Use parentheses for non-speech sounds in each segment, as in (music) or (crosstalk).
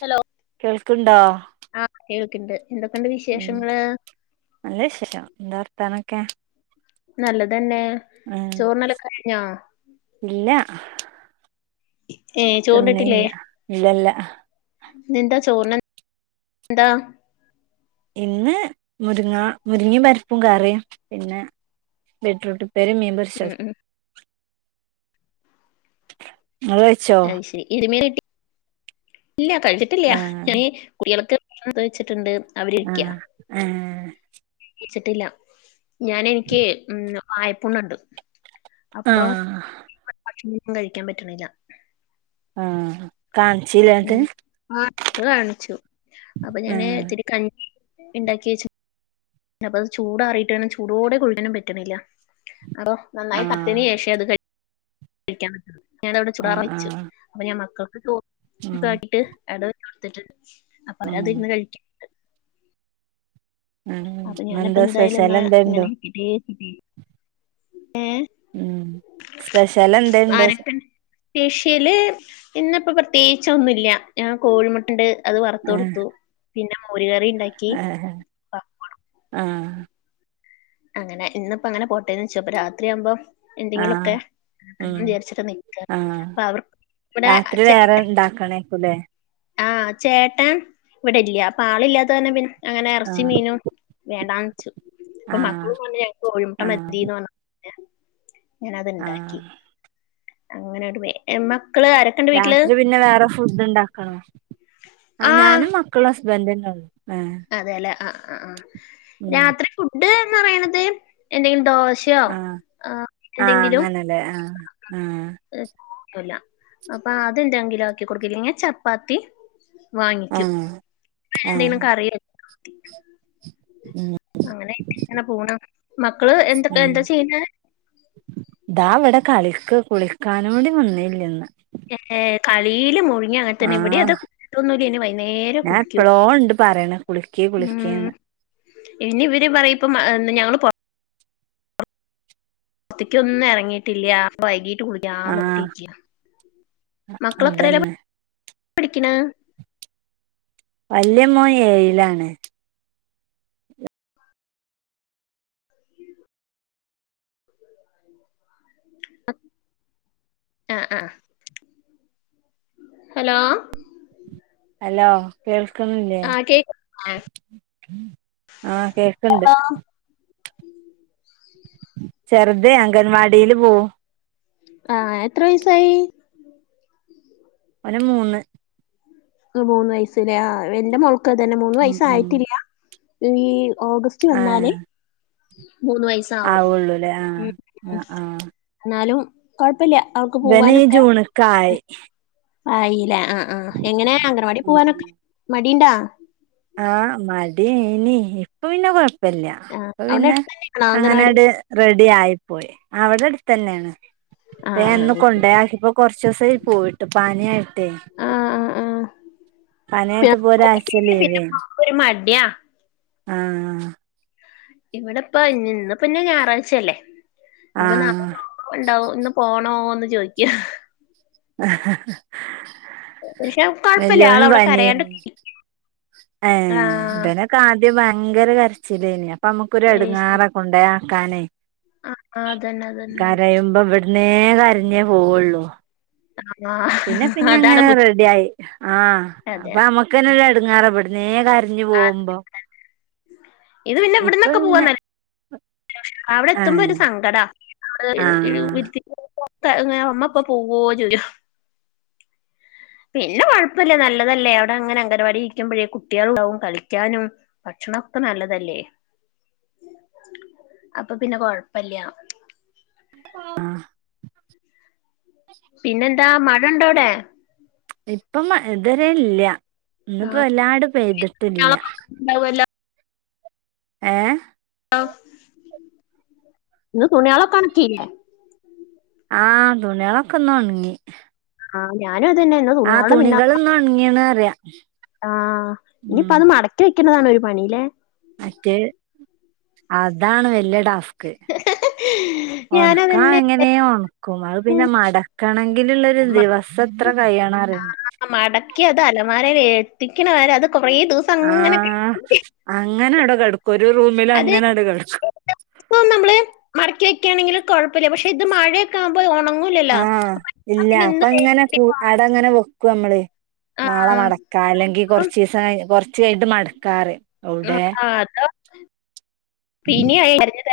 Hello കേൾക്കണ്ടോ ആഹ് കേൾക്കണ്ട് എന്തൊക്കെയുണ്ട് വിശേഷങ്ങള് നല്ല വിശേഷം എന്താ വർത്താനൊക്കെ നല്ലതന്നെ ആഹ ചോറിനലൊക്കെ കഴിഞ്ഞോ ഇല്ല ഏ ചോറിന്നിട്ടില്ലേ തിന്നില്ല ഇല്ലല്ല ന്നെന്താ ചോർന് എന്താ ഇന്ന് മുരിങ്ങ മുരിങ്ങയും പരിപ്പും കയറിയും പിന്നെ ബീട്രൂട്ട് പ്പേരിയും മീൻ പൊരി ഉം ഉം ആ അത് ശരി ഇരുമേൻ കിട്ടി ഇല്ല കഴിച്ചിട്ടില്ല ആഹ് ഞ കുളികളക്ക് (inaudible) ച്ചിട്ടുണ്ട് ആ ഏഹ് കഴിച്ചിട്ടില്ല ഞാൻ എനിക്ക് ഉം വായപ്പുണ്ണുണ്ട് അപ്പൊ ആഹ് ഭക്ഷണൊന്നും കഴിക്കാൻ പറ്റണില്ല ആഹ് കാണിച്ചിലെ അത് ന്നട്ട് ഞാൻ ആ (unintelligible) കാണിച്ചു അപ്പൊ ഞാന് ആഹ് ഇത്തിരി കഞ്ഞി ഇണ്ടാക്കി വെച്ച് അപ്പ അത് ചൂടാറിയിട്ടു വേണം ചൂടോടെ കുടിക്കാനും പറ്റണില്ല അപ്പൊ നന്നായി തണ്ത്തിന് ആഹ് ശേഷേ അത് കഴി കഴിക്കാൻ പറ്റുള്ളൂ ഞാനവിടെ ചുടാറാ ആഹ് വെച്ചു ആഹ് അപ്പൊ ഞാൻ മക്കൾക്ക് ചോ ഉം (unintelligible) താക്കിട്ട് അട കൊടുത്തിട്ടുണ്ട് അപ്പൊ അവര ഉം അതിരുന്ന് കഴിക്കും ഉം അപ്പൊ ഞാനപ്പ ഇന്നെന്താ എന്തായാലും സ്പെഷ്യൽ എന്ന എന്തേണ്ടോ ഇങ്ങനെ (inaudible) ഏഹ് ഉം സ്പെഷ്യൽ എന്തേണ്ടോയ്ച്ച ആരൊക്കെണ്ട് സ്പെഷ്യല് ഇന്ന് ഇപ്പോ പ്രത്യേകിച്ച് ഒന്നുംല്ല ഞാൻ കോഴിമുട്ടണ്ട് അത് വറുത്ത് കൊടുത്തു പിന്നെ മോര് കറി ഉണ്ടാക്കി ഏഹ് ആഹ് അങ്ങനെ ഇന്ന്പ്പോ അങ്ങനെ പോട്ടേന്ന് വെച്ച് അപ്പൊ രാത്രിയാകുമ്പം ആഹ് എന്തെങ്കിലൊക്കെ (unintelligible) ഉം വിചാരിച്ചിട്ട് നിക്ക ആഹ് അപ്പൊ അവർക്ക് ഇവിടെ രാത്രി വേറെ ഉണ്ടാക്കണേക്കുല്ലേ ആഹ് ചേട്ടൻ ഇവിടെ ഇല്ല അപ്പാളില്ലാത്ത കാരണം പിന്നെ അങ്ങനെ ഇറച്ചി ആഹ് മീനും വേണ്ടാന്ന് വെച്ചു അപ്പൊ മക്കള് പറഞ്ഞു ഞങ്ങക്ക് കോഴിമുട്ട ആഹ് മതിന്ന് പറഞ്ഞ് പറഞ് പിന്നെ ഞാന അത്ണ്ടാക്കി ആഹ് അങ്ങനങ്ങട്ട് വെ മക്കള് അര രാത്രി പിന്നെ വേറെ ഫുഡ് ഉണ്ടാക്കണോ ആഹ് ഞാനും മക് ക്കളും ഹസ്ബന്റ്ന്നുള്ളൂ ഏഹ് അതെല്ലേ ആഹ് ആഹ് ആഹ് രാത്രി ഫുഡ് എന്ന് പറയണത് എന്തെങ്കിലും ദോശ് ആഹ് ആഹ് അങ്ങനെല്ലേ ആഹ് ആഹ് വേ (unintelligible) ക്കുല്ല അപ്പൊ അതെന്തെങ്കിലും ആക്കി കൊടുക്കും ഇല്ലെങ്കി ചപ്പാത്തി വാങ്ങിക്കും ആഹ് ആഹ് എന്തെങ്കിലും കറിയ ഉം അങ്ങനെക്കിങ്ങനെ പോണ് മക്കള് എന്തൊ എന്താ ചെയ്യുന്നെ ദാ ഇവിടെ കളിക്ക് കുളിക്കാനോടി വന്നില്ല്യ ഇന്ന് എ ഏഹ് കളിയില് മുഴ് ഇനി അങ്ങനെത്തന്നെ ഇവിടെ അത് ആഹ് (unintelligible) ത്തോന്നൂല ഇനി വൈകുന്നേരേ ഞാൻ കുളിക്കൂള്ളൂ എപ്പളോ ഉണ്ട് പറയണ കുളിക്ക് ഉം കുളിക്ക്ന്ന് ഇനി ഇവര് പറയും ഇപ്പ മ ഏഹ് ഞങ്ങള് പൊറത് ത്തേക്കൊന്നും എറങ്ങിട്ടില്യാ വൈകീട്ട് കുളി യാന്ന് ആഹ് പറഞ്ഞിട്ടിരിക്യാ മക്കളെത്രേലാ അതന്നെ പഠിക്കണെ വല്യ മോൻ ഏയിലാണ് ആഹ് ആഹ് ഹലോ ഹലോ കേൾക്കുന്നില്ലേ ആ കേക്ക് ആഹ് കേക്ക്ണ്ട് ചെറ്ത് അംഗൻ വാടിയില് പോകും ആഹ് എത്ര വയസായി ഓന് മൂന്ന് മൂന്ന് വയസല്ലേ ആഹ് എന്റെ മോൾക്ക് അത് തന്നെ മൂന്ന് ഉം ഉം വയസ്സായിട്ടില്യാ ഈ ഓഗസ് റ്റ് വന്നാലേ മൂന്ന് വയസ് ആവുള്ളൂ ല്ലേ ആഹ് ആഹ് ആഹ് എന്നാലും കൊഴപ്പില്യാ അവൾക്ക് പോവാനൊക്കെ മൂന്ന്ക്കായി ആയില്ലേ ആഹ് ആഹ് എങ്ങനെ അംഗനവാടി ഉം പോവാനൊക്കെ ഉം മടിണ്ടാ ആഹ് മടി അയ്നി ഇപ്പ പിന്നെ കൊഴപ്പില്യാ ആ ഇപ്പ അവിടെ പിന്നെ അടുത്ത് തന്നെയാണോ അംഗനവാടി അങ്ങനെട് റെഡി ആയിപ്പോയി അവിടെ അടുത്തന്നെണ്. ആ എ ഇന്ന് കൊണ്ടേയാക്കി പ്പോ കൊർച്ചീസയ് പോയിട്ട് പാനിയയിട്ടേ. ആ ആ ആ പനിയായിട്ട് പോ ഒരാഴ്ച പിന്നെ ലീവയ്നി ഒരു മടിയാ ആഹ് ഇവടെപ്പ ന് ഇന്ന് പിന്നെ ഞായറാഴ്ചല്ലേ ഇന്ന് ഇപ്പോ നാ ആഹ് ഉണ്ടാവും ന്നും പോണോന്ന് ചോയ്ക്ക അ ആഹ് ആഹ് പക്ഷെ കൊഴ്‌പ്പല്ല ആളവടെ കരയാണ്ട് പനിയേനി ഒക്കെയിരിക്കും. ഏ ഇവനെ ആദ്യം ഭയങ്കര കരച്ചില്ലേനി അപ്പൊ നമുക്കൊരു അയ്ശരി എടങ്ങേറാകൊണ്ടയാ ക്കാനേ ആ അതന്നെ അതന്നെ കരയുമ്പം ഇവട്ന്നേ കരഞ്ഞേ പോവുള്ളൂ ആഹ് പിന്നെ പിന്നെ ഇങ്ങനെ റെഡി ആയി ആഹ് അതെ അപ്പമ്മ ഇക്കനെല്ല എടങ്ങേറാ ഇവട്ന്നേ കരഞ്ഞു ആ പോകുമ്പോ. ഇത് ഇപ്പൊ പിന്നെവ്ന്നൊക്കെ പിന്നെ പോവാന്നേ ഏ അവടെത്തുമ്പോ ഒരു സങ്കട (unintelligible) ആ (unintelligible) അമ്മ ഇപ്പ പോവോ ചോയ്ക്ക പിന്നെ കൊഴപ്പല്ല നല്ലതല്ലേ അവടെ ങ്ങനെ അംഗൻവാടി ഇരിക്കുമ്പഴേ കുട്ടിയാളുണ്ടാവും കളിക്കാനും. ഭക്ഷണൊക്കെ നല്ലതല്ലേ അപ്പൊ പിന്നെ കൊഴപ്പല്ല (unintelligible) പിന്നെന്താ മഴണ്ടോ അവ്ടെ ഇപ്പം മഴ ഇതുവരെ ഇല്യ ഇന്നിപ്പോ എല്ലാടും പെയ്തിട്ടില്ല ഉണ്ടാവല്ല ഏ (unintelligible) ഇന്ന് തുണിയാളൊക്കോഉണക്കി ആഹ് തുണിയാളക്കൊ ഇന്ന് ഒണങ്ങി ആഹ് ഞാനു അതന്നെ ന്ന് തുണിയാളെ പിന്ന ഇന്നൊണങ്ങീ ന്നറിയ ആഹ് ഇനിയിപ്പ അത് മടക്കി വെക്ക്ണതാണ് ഒരു പണില്ലേ മറ്റേ അതാണ് വല്ല്യ ടാസ്ക് ഉം ഒണക്കാ എങ്ങനെയ ഉണക്കും പിന്നെ മടക്കണങ്കിലുള്ള ഒരു മ- ദിവസം എത്ര കഴിയണറിയോ. മടക്കി അത് അലമാരെ ലെത്തിക്കണവരെ അത് കൊറേ ദിവ ആഹ് അങ്ങനെട കടക്കും ഒരു റൂമിൽ അങ്ങനെട് കടക്കും ഇപ്പോ നമ്മള് മടക്കി വെക്കാണെങ്കില് കൊഴപ്പല്ല പക്ഷെ ഇത് മഴ ആഹ് ഇല്ല പിന്നെ അപ്പൊ ഇന്ന് ഇങ്ങനെ കൂ അടെ അങ്ങനെ വെക്കും നമ്മള് ആ നാളെ മടക്കാ അല്ലെങ്കി അപ്പം കൊറച്ചിസം കഴി കൊർച്ച് കഴിഞ്ഞിട്ട് മടക്കാനറിം. ആഹ് അത പിന്ന (unintelligible)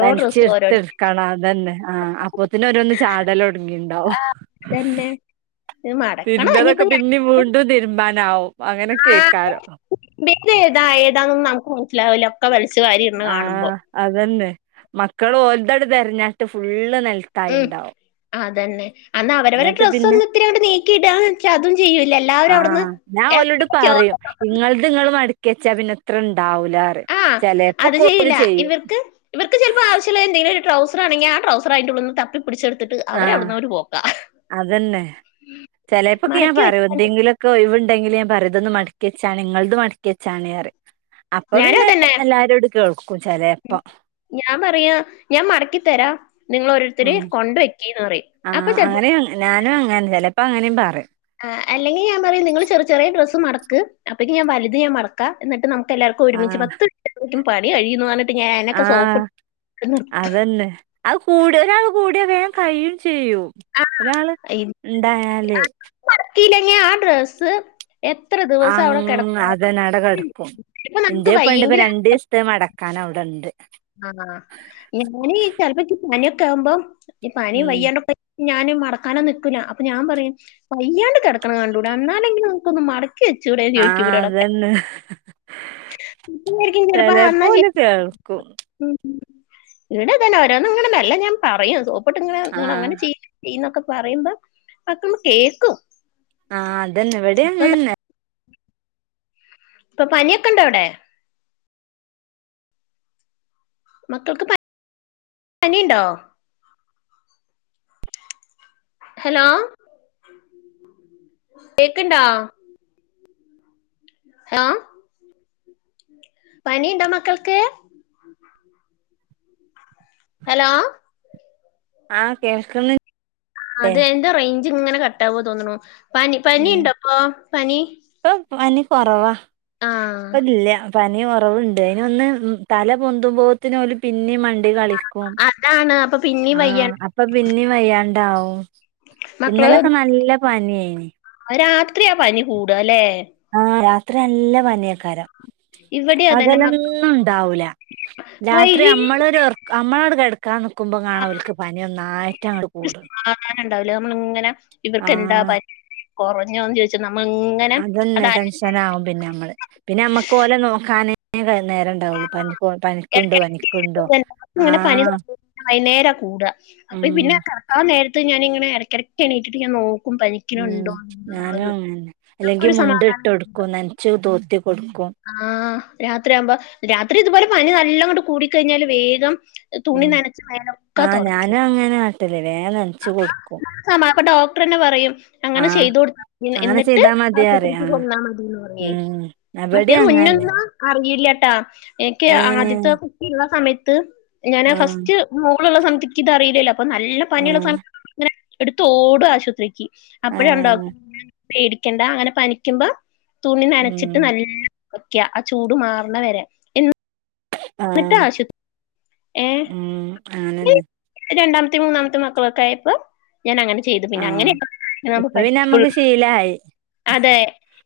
വലിച്ചെർത്ത്ട്ക്കണം അതന്നെ ആ അപ്പത്തിന് ഒരോന്ന് ചാടലൊ ന്ണ്ടോ തന്നെ ഇത് മടക്കണം തിര്മ്പിയെതൊക്കെ ഇനിയിപ്പോ ഞാൻ പിന്നിം വീണ് തും തിര്മ്പാനാവും അങ്ങനെ ക്കേക്കാരം വേറെ എഴ്താ ഏതാണന്നും നമുക്ക് മനസ്സിലാവൂല. ഒക്ക വലിച്ചു വാരി ഇടുന്ന കാണുമ്പോ ആഹ് അതന്നെ മക്കള് ഓൽദ് ട്ട് തെര് ഞ്ഞാണ്ട് ഫുള്ള് ഉം നെൽത്തായിണ്ടാവും. അതന്നെ അന്ന് അവരവരെ ന്നട്ട് ഡ്രസ് പിന്നെ ഒന്നു ഇത്തിരിയങ്ങട്ട് നീക്കിടാൻ ചേ അതും ചെയ്യൂല്ല എല്ലാവരും അവ്ട്ന്ന് ആഹ് ഞാൻ ഓലോട് പറയും (unintelligible) ഇങ്ങൾത് ങ്ങള് മടക്കിയെച്ചാ പിന്നെത്ര ഇണ്ടാവൂലാറി ആ ചെലേപ്പോ കോല് ചെയ്യും ഇവര്ക്ക് ചെൽപ്പോ ആവശ്യല്ല എന്തെങ്കിലും ഒരു ട്രൗസർ ആണെങ്കി ആ ട്രൗസർ അയ്ൻ്റെള്ളുന്ന് ത ത് പിടിച്ചെടുത്തിട്ട് ആഹ് അവരവ്ട്ന്നൊരു പോക്കാ അതന്നെ ചെലേപ്പൊക്കെ ഞാ പറയും എന്തെങ്കിലും നിക്ക് ഒഴിവുണ്ടെങ്കിൽ പർദ്ദ ഒന്ന് മടക്കി വെച്ചാണി ഇങ്ങടെ മടക്കി വെച്ചാണിന്ന് പറഞ്ഞു. അപ്പൊ ഞാനും പിന്നെ അതന്നെ എല്ലാരോട് കേൾക്കും ചെലേപ്പോ. ഞാൻ പറയാ ഞാൻ മടക്കിത്തരാം നിങ്ങൾ ഓരോരുത്തര് ഉം കൊണ്ട് വെക്കിന്ന് പറയും അപ്പൊ ആഹ് ചെർക്കാ അങ്ങനെ ഞാനും അങ്ങനെ ചിലപ്പോ അങ്ങനെയും പറയും. ആഹ് അല്ലെങ്കിൽ ഞാൻ പറയും നിങ്ങള് ചെറു ചെറിയ ഡ്രസ്സ്‌ മടക്ക് അപ്പോഴത്തേക്ക് ഞാൻ വലുത് ഞാൻ മട ക്കാ എന്നിട്ട് നമുക്ക് എല്ലാവർക്കും ഒരുമിച്ച് ആഹ് പത്ത് മിനിറ്റ് എടുക്കുമ്പഴത്തേക്ക് പണി കഴിയും എന്നുപറഞ്ഞു. ഞാനോക്കെ സോപ്പിട്ട് ഇവിടെ നിർത്തൂ. ഇന്ന് അത് കൂടുതലാ കൂടിയ വേഗം കഴിയും ചെയ്യും, ഒരാള് ഉണ്ടായാലെ. മടക്കി ഇല്ലെങ്കിൽ ആഹ് ഡ്രസ്സ്. എത്ര ഇത് അങ്ങ് അതെന്നെ അവടെ കിടക്കും, ഇപ്പൊ നമുക്ക് എന്റെ ഇപ്പൊയുണ്ട് വയ്യെങ്കിൽ രണ്ട് ചു ഇത് മടക്കാൻ അവിടെയുണ്ട്. ആഹ് ഞാന് ചിലപ്പോ പനിയൊക്കെ ആവുമ്പോ ഈ പനി ഉം വയ്യാണ്ടൊക്കെ. ഞാന് മടക്കാനോന്നും നിക്കൂല, അപ്പൊ ഞാൻ പറയും വയ്യാണ്ട് കിടക്കണേ കണ്ടൂടെ എന്നാലല്ലെങ്കിൽ നിങ്ങൾക്കൊന്ന് മട ക്കി വെച്ചൂടെന്ന് ചോദിക്കും ആഹ് ഇവരോടൊക്കെ. അതന്നെ പിന്നെ ആയിരിക്കും ചിലപ്പോ അമ്മ ചെല്ലും. ക്കു ഉം ഇവിടെ പിന്നെ ഓരോന്നങ്ങട് മെല്ലെ ഞാൻ പറയും സോപ്പിട്ട് ഇങ്ങനെ നിങ്ങള് ആഹ് അങ്ങനെ ചെയ്യാ. ചെയ്യുന്നൊക്കെ പറയുമ്പോ മക്കളെ കേക്കും. ആഹ് അതെന്നെ ഇവിടെ ഇപ്പൊ അങ്ങനെ ദാ തന്നെ. ഇപ്പൊ പനിയൊക്കെ ഉണ്ടോ അവിടെ? മക്കൾക്ക് പനിയുണ്ടോ? ഹലോ കേക്കുണ്ടോ? ആഹ് പനിയുണ്ടോ മക്കൾക്ക്. ഹലോ ആഹ് കേൾക്കേണ്. അത് എന്റെ റേഞ്ച് ഇങ്ങനെ കട്ട്‌ ആവോ തോന്നുന്നു, പനി പനി ഉം ഉണ്ടോ അപ്പൊ പനി? ഇപ്പൊ പനി കൊറവാ ആഹ് ഇപ്പൊ ഇല്ല്യാ. പനി കുറവുണ്ട്, അതിനൊന്ന് ഉം തല പൊന്തുമ്പോത്തിന് ഓലെ പിന്നെ മണ്ണിൽ കളിക്കും. അതാണ് അപ്പൊ പിന്നെയും വയ്യത്. അപ്പ പിന്നെയും വയ്യാണ്ടാവും, മക്കള് ഇന്നലൊക്കെ നല്ല പനിയിന്. രാത്രിയാ പനി കൂടുവാ അല്ലെ. ആഹ് രാത്രി നല്ല പനിയക്കാരം. ഇവിടെ അതന്നെ മ പകലൊന്നും ഉണ്ടാവൂല, രാത്രി വൈകി നമ്മള് ഒരു ഉറക്കം. നമ്മളങ്ങോട് കിടക്കാൻ നിൽക്കുമ്പോ കാണും ഓലെക്ക് പനി നന്നായിട്ട് അങ്ങോട് കൂടും. പകല് ഉണ്ടാവില്ലേ നമ്മള് ഇങ്ങനെ. കുട്ടികൾക്കെന്താ ആഹ് പനി കുറഞ്ഞോന്ന് ചോദിച്ചു നമ്മള് ഇങ്ങനെ അത്. അങ്ങനെ ആവും പിന്നെ നമ്മള്, പിന്നെ നമുക്ക് ഓലെ നോക്കാന് നേരം ഉണ്ടാവുള്ളൂ. പനികോ പനിക്കുണ്ട് പനിക്കുണ്ടോ ആഹ്. വൈകുന്നേരം കൂടുക്കാ അപ്പ പിന്നെ ഉം കിടക്കാൻ നേരത്ത് ഞാനിങ്ങനെ ഇടയ്ക്കിടയ്ക്ക് എണീറ്റിട്ട് ഞാൻ നോക്കും പയ്യെ. ഉം ഞാനും അല്ലെങ്കിൽ നമുക്കൊരു സമാ മുണ്ട് ഇട്ട് കൊടുക്കും നനച്ച് തോത്തി കൊടുക്കും. ആഹ് രാത്രിയാവുമ്പോ രാത്രി ഇതുപോലെ പനി നല്ല കൊണ്ട് കൂടി കഴിഞ്ഞാല് വേഗം. തുണി ഉം നനച്ച് മേലൊക്കെ ആഹ് തുടയ്ക്കും ഞാനും അങ്ങനെ കാട്ടല് വേം നനച്ചു അതാ കൊടുക്കും നല്ലത്. അന്നാ അപ്പൊ ഡോക്ടർ തന്നെ പറയും അങ്ങനെ ആഹ് ചെയ്ത് കൊടുത്താൽ മതിയെന്ന്, അങ്ങനെ എന്നിട്ട് ചെയ്താ മതി പറയും ആശുപത്രിക്ക് ആഹ് പോന്നാൽ മതിന്ന് എന്നുപറയും. ഉം ഇവടിം മറ്റേതോ അങ്ങന്നെ മുന്നെന്ന് അറിയില്ലാട്ടാ എനിക്ക് ഏ ആദ്യത്തെ കുട്ടിയുള്ള സമയത്ത് ഞാന് ആ ഫസ്റ്റ്. മോളുള്ള സമയത്തക്ക് ഇത് അറിയില്ലല്ലോ അപ്പൊ നല്ല ആ പനിയുള്ള സമയത്ത് ഇങ്ങനെ എടുത്ത് ഓടുവാ ആശുപത്രിക്ക് ആ അപ്പോഴും ഉണ്ടും പേടിക്കണ്ട അങ്ങനെ പനിക്കുമ്പോ തുണി നനച്ചിട്ട് ഉം നല്ല ഒക്കെയ ആ ചൂട് മാറണ വരെ ആ ന്നിട്ടാവശ്യത്ത് ഏഹ് ഉം അങ്ങനെന്നെ (unintelligible) രണ്ടാമത്തെം മൂന്നാമത്തെം മക്കളൊക്കായപ്പോ ഞാനങ്ങനെ ചെയ്ത് ആ പിന്നെ അങ്ങനെ (inaudible) നാമ്പ ഇപ്പൊ പിന്നെ പഠിക്കൊൾ നമ്മക്ക് ശീലായി അതേ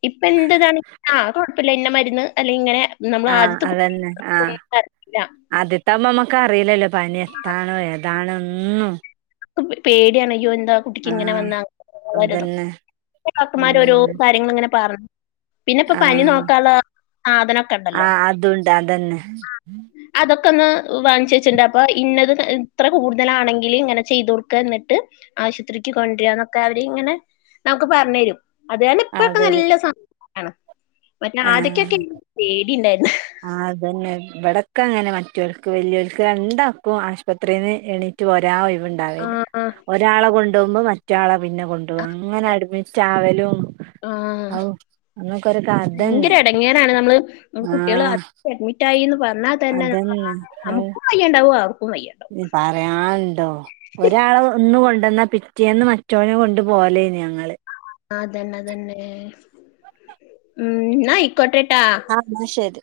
ഇപ്പ എന്ത്താണ് ആഹ് അത് കൊഴപ്പില്ലാരുന്നു മരുന്ന് അല്ലെങ്കി ഇങ്ങനെ നമ്മൾ ആഹ് ആദ്യത്തെ അതന്നെ ആഹ് കുട്ടിക്കൊന്നും അറിയില്ല ആദ്യത്താ മോ നമ്മക്കറിയില്ലല്ലോ പനി (unintelligible) ഒന്നും പേടിയാണയ്യോ എന്താ ആ കുട്ടിക്കിങ്ങനെ വന്നാ ഓരതും അതന്നെ (unintelligible) ഡോക്ടർമാരോരോ ഉം കാര്യങ്ങളിങ്ങനെ പറഞ്ഞ് പിന്നെപ്പോ ആ പനി നോക്കാള്ള ആ സാധനൊക്കെണ്ടല്ലോ അതുണ്ട് അതന്നെ ആഹ് അതൊക്കെ ഒന്ന് വാങ്ങിച്ച് വെച്ചിണ്ട് അപ്പൊ ഇന്നത് ഇത്ര കൂടുതലാണെങ്കില് ഇങ്ങനെ ചെയ്ത് കൊടുക്ക എന്നിട്ട് ആശുത്രിക്ക് കൊണ്ടരാന്നൊക്കെ അവര് ഇങ്ങനെ നമുക്ക് പറഞ്ഞ് തരും അത് കാരണിപ്പഴൊക്ക അതൊരു നല്ല (unintelligible) മറ്റേ ആദ്യക്കൊക്കെ എനിക്ക്‌ പേടി ഇണ്ടായിരുന്ന് ആഹ് അതന്നെ ഇവിടൊക്കെ അങ്ങനെ മാറ്റോൽക്ക് വല്ല്യോൽക്ക് രണ്ടാക്കും ആശുപത്രീന്ന് എണീറ്റ് പോരാൻ ഒയിവ് വ്ണ്ടാവേ ഇല്ല ആഹ് ഒരാളെ കൊണ്ടോവുമ്പോ മറ്റെയാളെ പിന്നെ കൊണ്ടോവും അങ്ങനെ അഡ്മിറ്റാവലും ആഹ് ഔ നിങ്ങൾക്ക് ഒരു കാരണ് ഭയങ്കര എടങ്ങോറാണ് നമ്മള് ഉം കുട്ടികള് ആഹ് ആശു ത്രി അഡ്മിറ്റായീന്ന് പറഞ്ഞാ തന്നെ നമ്മ അതന്നെ ആകെ നമ്ക്കും വയ്യാണ്ടാവും അവർക്കും വയ്യ (unintelligible) പറയാന്ണ്ടോ ഒരാള അ് ഇന്ന് കൊണ്ടന്നാ പിറ്റേന്ന് മറ്റോനെ കൊണ്ട് പോവെലേന് ഞങ്ങള് ആഹ് അതന്നെ അതന്നെ ഉം ന്നാ ആയിക്കോട്ടേട്ടാ അന്നാ ശരി